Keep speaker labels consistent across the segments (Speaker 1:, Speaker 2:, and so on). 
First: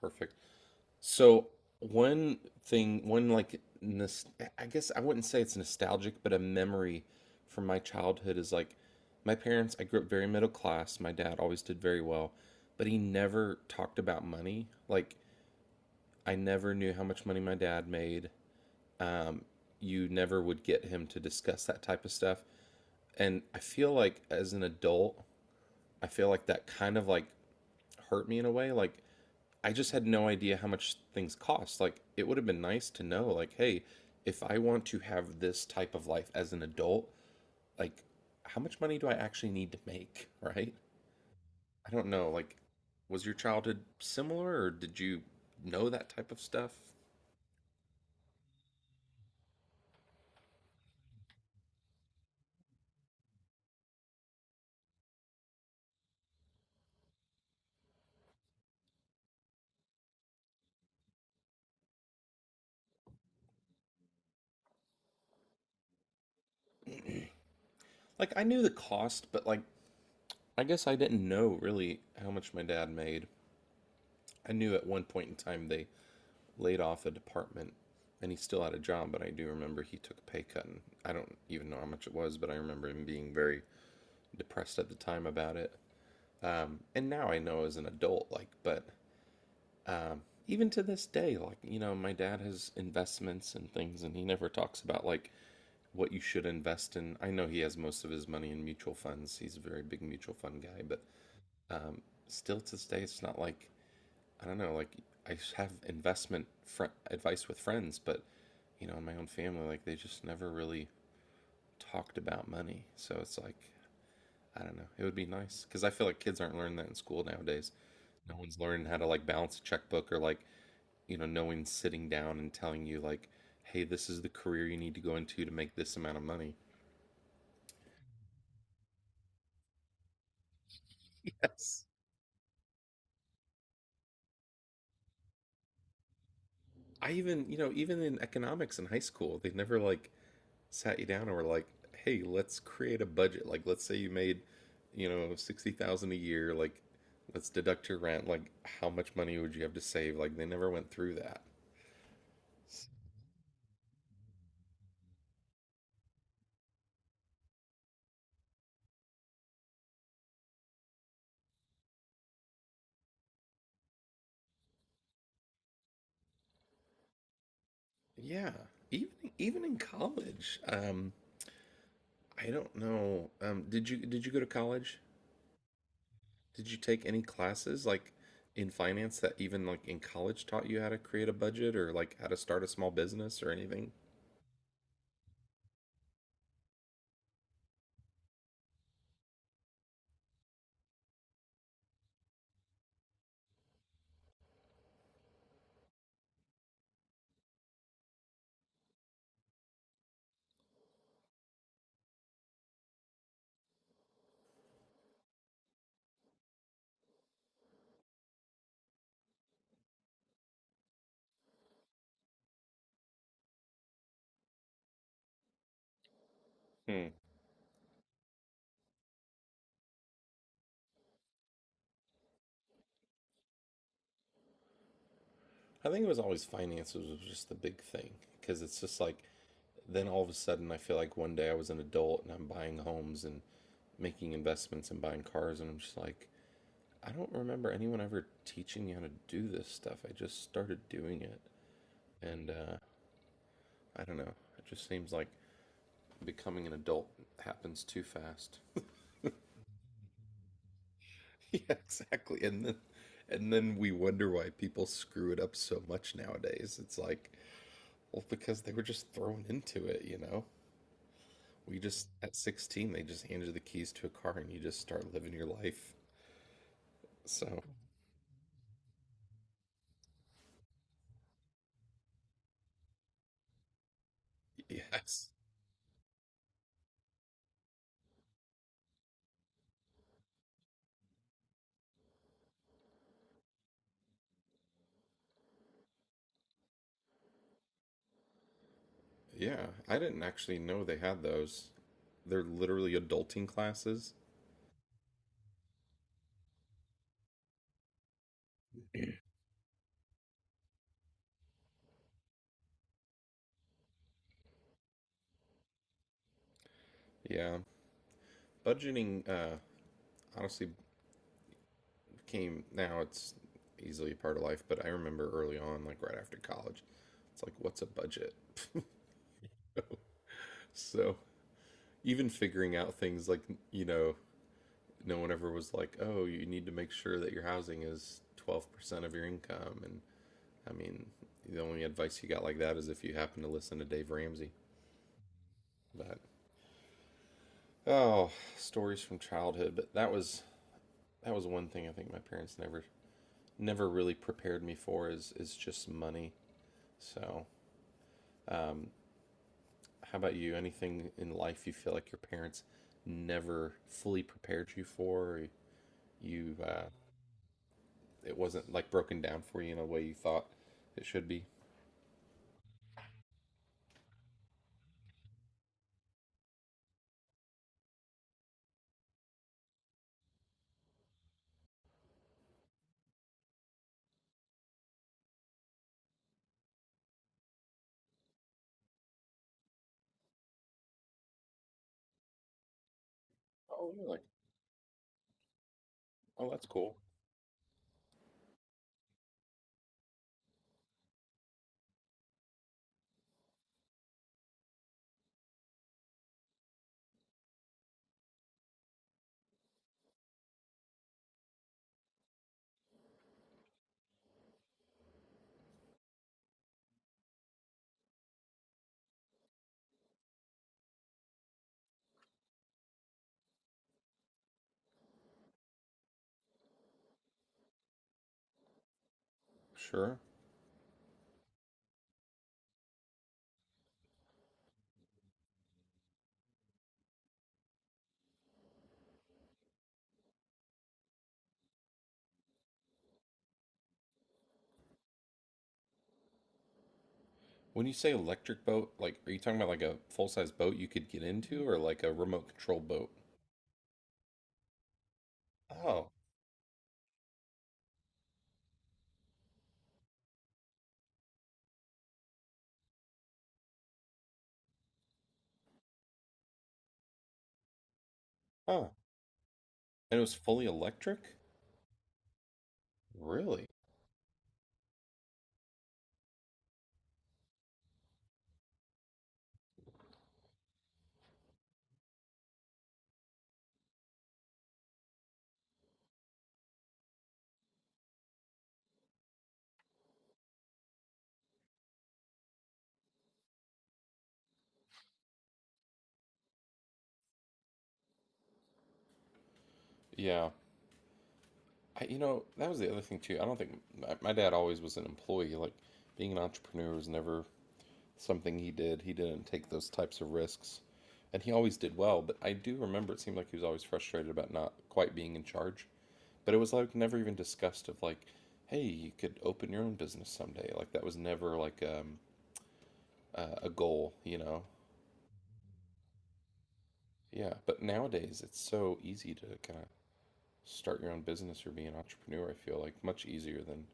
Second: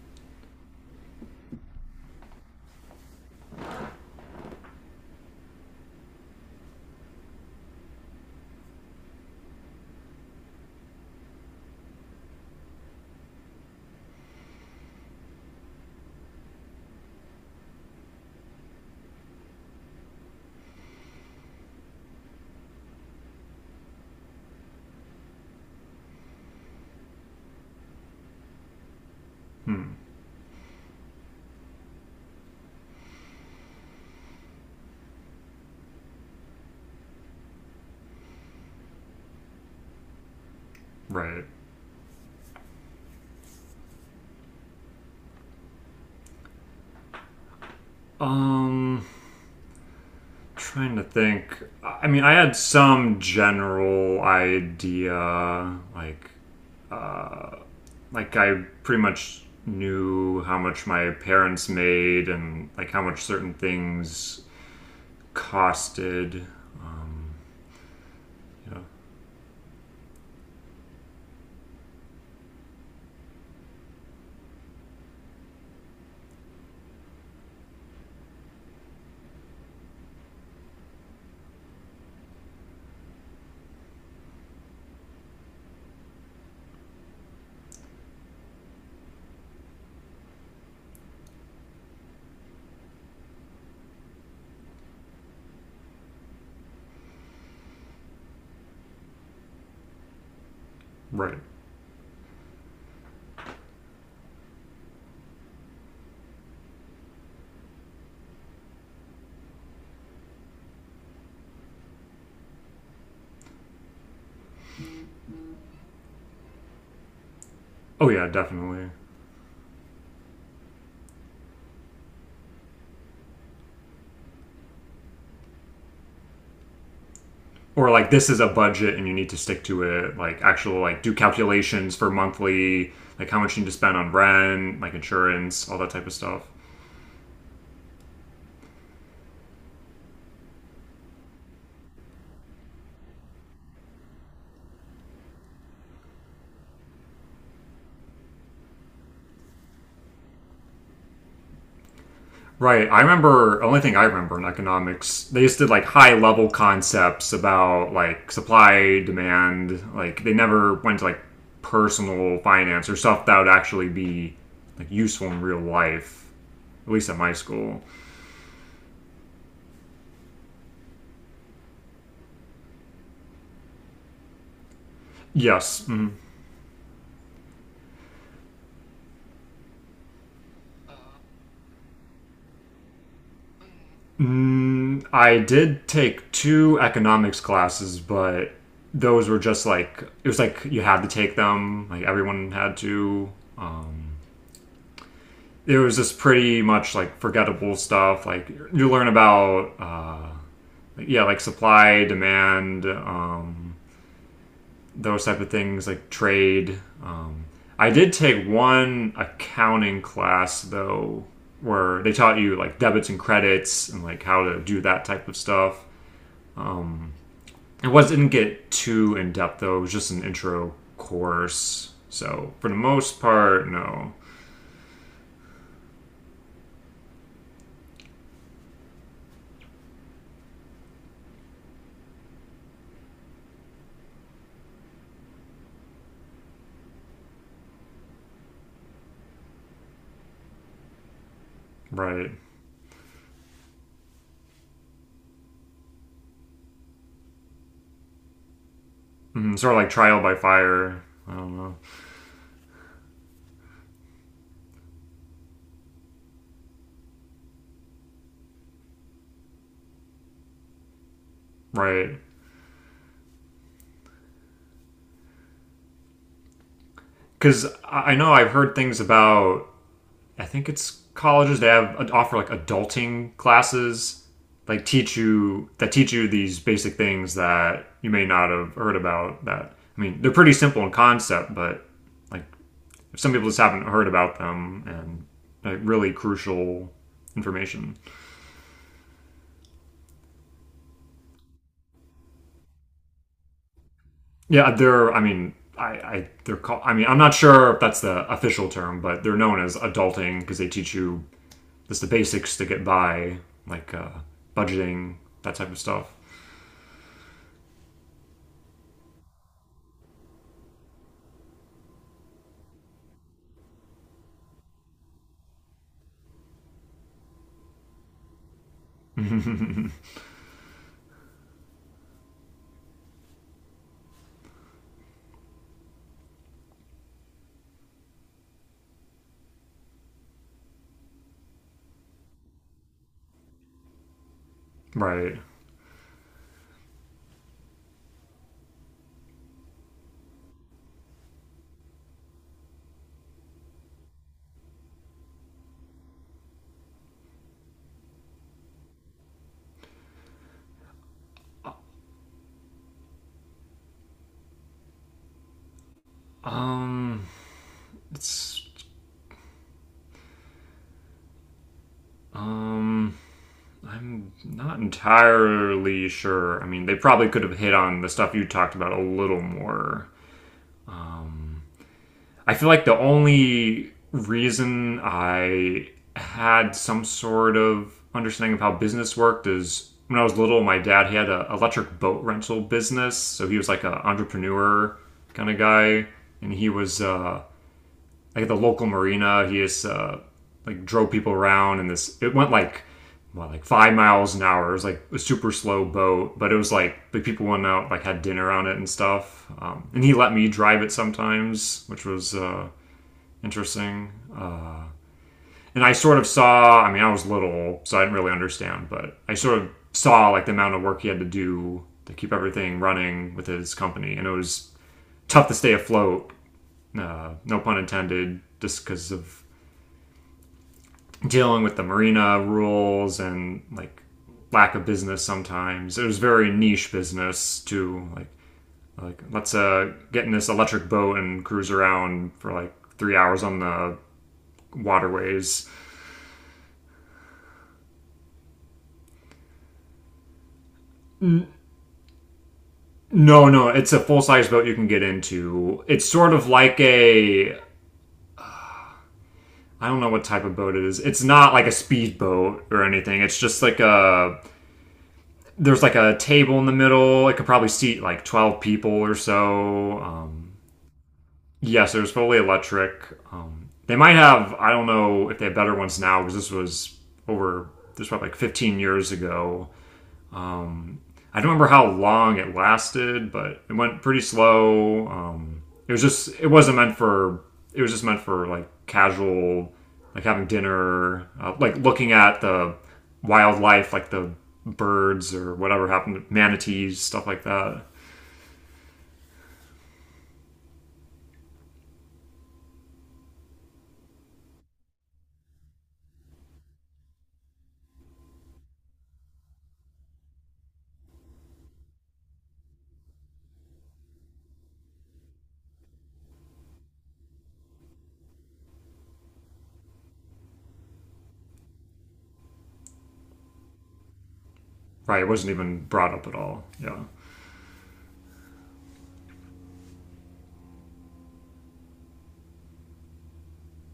Speaker 1: Perfect. So one thing, one like, nos I guess I wouldn't say it's nostalgic, but a memory from my childhood is like my parents, I grew up very middle class. My dad always did very well, but he never talked about money. Like I never knew how much money my dad made. Um, you never would get him to discuss that type of stuff. And I feel like as an adult, I feel like that kind of like hurt me in a way. Like, I just
Speaker 2: Hmm.
Speaker 1: had no idea how much things cost. Like, it would have been nice to know, like, hey, if I want to have this type of life as an adult, like, how much money do I actually need to make, right?
Speaker 2: Right.
Speaker 1: I don't know. Like, was your childhood similar or did you know that type of stuff?
Speaker 2: Um trying to think. I mean, I had some general idea, like I pretty much knew how much my parents made and like how much certain things costed.
Speaker 1: Like, I knew the
Speaker 2: Yeah.
Speaker 1: cost, but like, I guess I didn't know really how much my dad made. I knew at one point in time they laid off a department and he still had a job, but I do remember he took a pay cut and I don't even know how much it was, but I remember him being very depressed at the time about it. And now I know as an adult, like, but even to this day, like, my dad has investments and things and he never talks about like what you should invest in. I know he has most of his money in mutual funds. He's a very big mutual fund guy, but
Speaker 2: Right.
Speaker 1: um, still to this day, it's not like I don't know, like I have investment advice with friends, but in my own family, like they just never really talked about money. So it's like, I don't know. It would be nice because I feel like kids aren't learning that in school nowadays.
Speaker 2: Oh yeah,
Speaker 1: No one's learning
Speaker 2: definitely.
Speaker 1: how to like balance a checkbook or like, no one's sitting down and telling you like, hey, this is the career you need to go into to make this amount of money.
Speaker 2: Or like this is a budget and you need to stick to it. Like actual like do
Speaker 1: Yes.
Speaker 2: calculations for monthly, like how much you need to spend on rent, like insurance, all that type of stuff.
Speaker 1: I even, even in economics in high school, they never like sat you down and were like, "Hey, let's create a budget. Like, let's say you made, 60,000 a year. Like, let's deduct your rent. Like, how much money would you have to save?" Like, they never went through that.
Speaker 2: Right. I remember only thing I remember in economics, they just did like high level concepts about like supply, demand, like they never went to like personal finance or stuff that would actually be like useful in real life, at least at my school.
Speaker 1: Yeah, even even in college, I don't know. Did you go to college?
Speaker 2: Yes. Mm.
Speaker 1: Did you take any classes like in finance that even like in college taught you how to create a budget or like how to start a small business or anything?
Speaker 2: Mm, I did take two economics classes, but those were just like it was like you had to take them, like everyone had to It was just pretty much like forgettable stuff. Like you learn about, yeah, like supply, demand, those type of things, like trade. I did take one accounting class though, where they taught you like debits and credits and like how to do that type of stuff.
Speaker 1: Hmm.
Speaker 2: Um, it was didn't get too in depth though. It was just an intro course. So for the most part, no,
Speaker 1: I think it was always finances was just the big thing because it's just like then all of a sudden I feel like one day I was an adult and I'm buying homes and making investments and buying cars and I'm just like I don't remember anyone ever teaching you how to do this stuff. I just started doing it
Speaker 2: right?
Speaker 1: and I don't know. It just seems like becoming an adult happens too fast.
Speaker 2: Mm, sort of like trial by fire. I don't
Speaker 1: Yeah,
Speaker 2: know,
Speaker 1: exactly. And then we wonder why people screw it up so much nowadays. It's like, well, because they were just thrown into it, you know? We just
Speaker 2: right?
Speaker 1: at 16 they just handed the keys to a car and you just start living your life. So,
Speaker 2: Because I know I've heard things about. I think it's colleges that have offer like adulting classes, like teach
Speaker 1: yes.
Speaker 2: you that teach you these basic things that you may not have heard about. That I mean, they're pretty simple in concept, but like some people just haven't heard about them, and like really crucial information.
Speaker 1: Yeah, I didn't actually know they had those. They're literally adulting classes.
Speaker 2: Yeah, they're. I mean, I they're called. I mean, I'm not sure if that's the official term, but they're known as adulting because they teach you just the basics to get by, like budgeting, that type of stuff.
Speaker 1: Yeah. Budgeting honestly became now it's easily a part of life, but I remember early on like right after college, it's like what's a budget? So, even figuring out things like, you know, no one ever was like, "Oh, you need to make sure that your housing is 12% of your income and I mean, the only advice you got like that is if you happen to listen to Dave Ramsey."
Speaker 2: Right.
Speaker 1: But oh, stories from childhood. But that was one thing I think my parents never really prepared me for is just money. So, um, how about you? Anything in life you feel like your parents never fully prepared you for? Or you
Speaker 2: Um.
Speaker 1: it
Speaker 2: It's.
Speaker 1: wasn't like broken down for you in a way you thought it should be.
Speaker 2: Um. I'm not entirely sure. I mean, they probably could have hit on the stuff you talked about a little more. I feel like the only reason I had some sort of understanding of how business worked is when I was little, my dad he had an electric boat rental business, so he was like
Speaker 1: Oh,
Speaker 2: an
Speaker 1: you're like,
Speaker 2: entrepreneur kind of guy,
Speaker 1: oh,
Speaker 2: and
Speaker 1: that's
Speaker 2: he
Speaker 1: cool.
Speaker 2: was like at the local marina. He just like drove people around, and this it went like what like 5 miles an hour. It was like a super slow boat, but it was like the people went out like had dinner on it and stuff. And he let me drive it sometimes, which was interesting. And I sort of saw, I mean, I was little, so I didn't really understand, but I sort of saw like the amount of work he had to do to keep everything running with his company. And it was tough to stay afloat, no pun intended, just because of
Speaker 1: Sure.
Speaker 2: dealing with the marina rules and like lack of business sometimes. It was very niche business too. Like let's get in this electric boat and cruise around for like 3 hours on the waterways.
Speaker 1: When you say electric boat, like are you talking about like a full-size boat you could get into or like a remote control boat?
Speaker 2: No, no, it's a full size boat you can get into. It's
Speaker 1: Oh,
Speaker 2: sort of like a I don't know what type of boat it is. It's not like a speedboat or anything. It's just like a there's like a table in the middle. It could probably seat like 12
Speaker 1: huh.
Speaker 2: people or so.
Speaker 1: And it was fully electric?
Speaker 2: Yes, it was fully electric.
Speaker 1: Really?
Speaker 2: They might have I don't know if they have better ones now because this was probably like 15 years ago. I don't remember how long it lasted, but it went pretty slow. It was just it wasn't meant for it was just meant for like casual, like having dinner, like looking at the wildlife, like the birds or whatever happened, manatees, stuff like that.
Speaker 1: Yeah. I, that was the other thing too. I don't think my dad always was an employee. Like being an entrepreneur was never something he did. He didn't take those types of risks. And he always did well, but I do remember it seemed like he was always frustrated about not quite being in charge. But it was like never even discussed of like, hey, you could open your own business someday. Like that was never like a goal, you know?
Speaker 2: Right, it wasn't even brought up at all. Yeah,
Speaker 1: Yeah. But nowadays, it's so easy to kind of start your own business or be an entrepreneur, I feel like much easier than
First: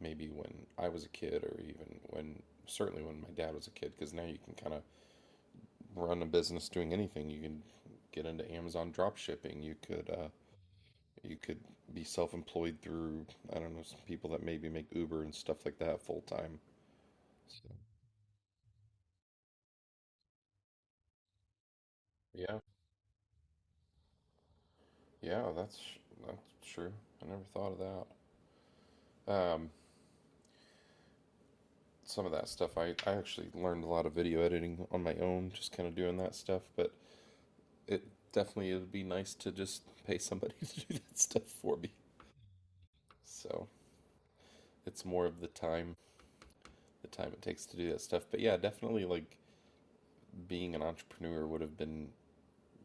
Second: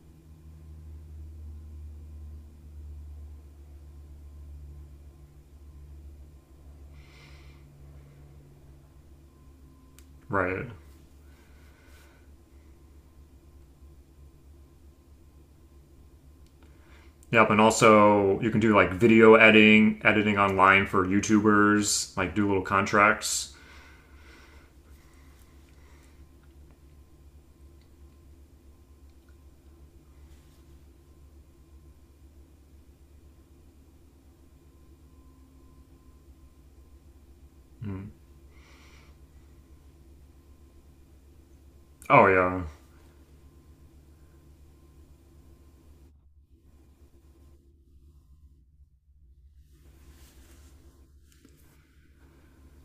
Speaker 1: maybe when I was a kid or even when certainly when my dad was a kid because now you can kind of run a business doing anything. You can get into Amazon drop shipping.
Speaker 2: right.
Speaker 1: You could be self-employed through I don't know some people that maybe make Uber and stuff like that full time.
Speaker 2: Yep, and
Speaker 1: So
Speaker 2: also you can do like video editing, editing online for YouTubers, like do
Speaker 1: yeah,
Speaker 2: little contracts.
Speaker 1: yeah, that's true. I never thought of that. Some of that stuff. I actually learned a lot of video editing on my own, just kind of doing that stuff. But it
Speaker 2: Mm.
Speaker 1: definitely it would be nice to just pay somebody to do that stuff for me.
Speaker 2: Oh yeah,
Speaker 1: So it's more of the time it takes to do that stuff. But yeah, definitely like being an entrepreneur would have been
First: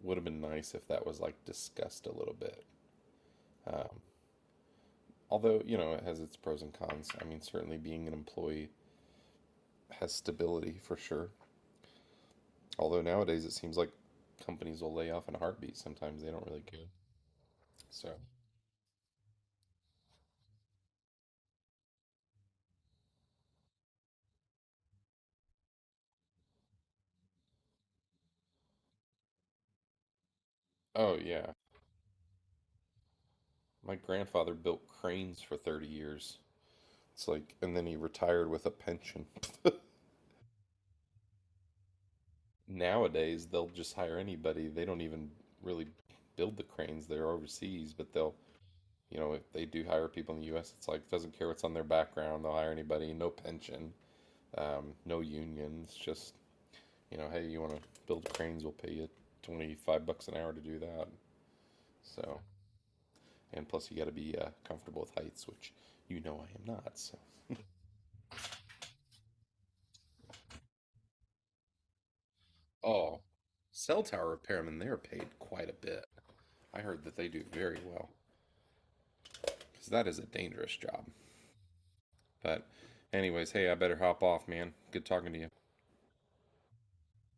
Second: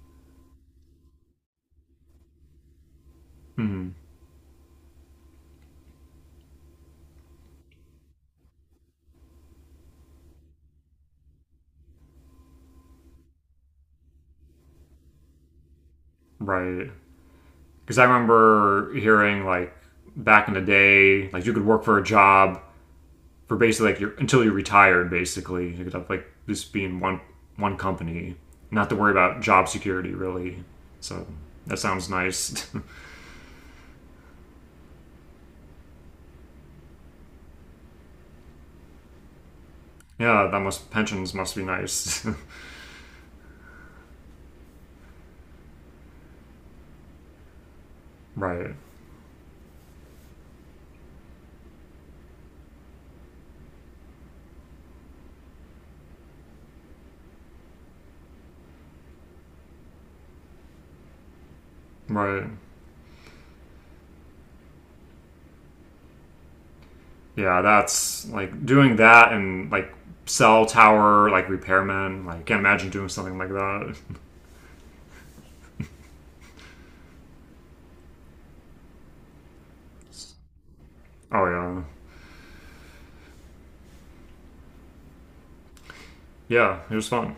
Speaker 1: would have been nice if that was like discussed a little bit.
Speaker 2: mm,
Speaker 1: Um, although you know it has its pros and cons. I mean, certainly being an employee has stability for sure. Although nowadays it seems like companies will lay off in a heartbeat. Sometimes they don't really care.
Speaker 2: right. Because I
Speaker 1: So
Speaker 2: remember hearing like back in the day, like you could work for a job for basically like your until you retired. Basically, you could have like this being one company, not to worry about job security really.
Speaker 1: oh
Speaker 2: So
Speaker 1: yeah.
Speaker 2: that sounds nice.
Speaker 1: My grandfather built cranes for 30 years. It's like and then he retired with a pension.
Speaker 2: yeah, that must pensions must be nice.
Speaker 1: Nowadays they'll just hire anybody. They don't even really build the cranes. They're overseas, but they'll,
Speaker 2: right,
Speaker 1: you know, if they do hire people in the US, it's like doesn't care what's on their background. They'll hire anybody, no pension, no unions, just, you know, hey, you want to build cranes, we'll pay you 25 bucks an hour to do that. So,
Speaker 2: right.
Speaker 1: and plus you got to be comfortable with heights, which you know I am not. So
Speaker 2: Yeah, that's like doing that and like cell tower like repairman. Like can't imagine doing
Speaker 1: oh,
Speaker 2: something like that.
Speaker 1: cell tower repairmen, they're paid quite a bit. I heard that they do very well because that is a dangerous job.
Speaker 2: oh yeah,
Speaker 1: But, anyways, hey, I better hop off, man. Good talking to you.
Speaker 2: yeah. It was fun.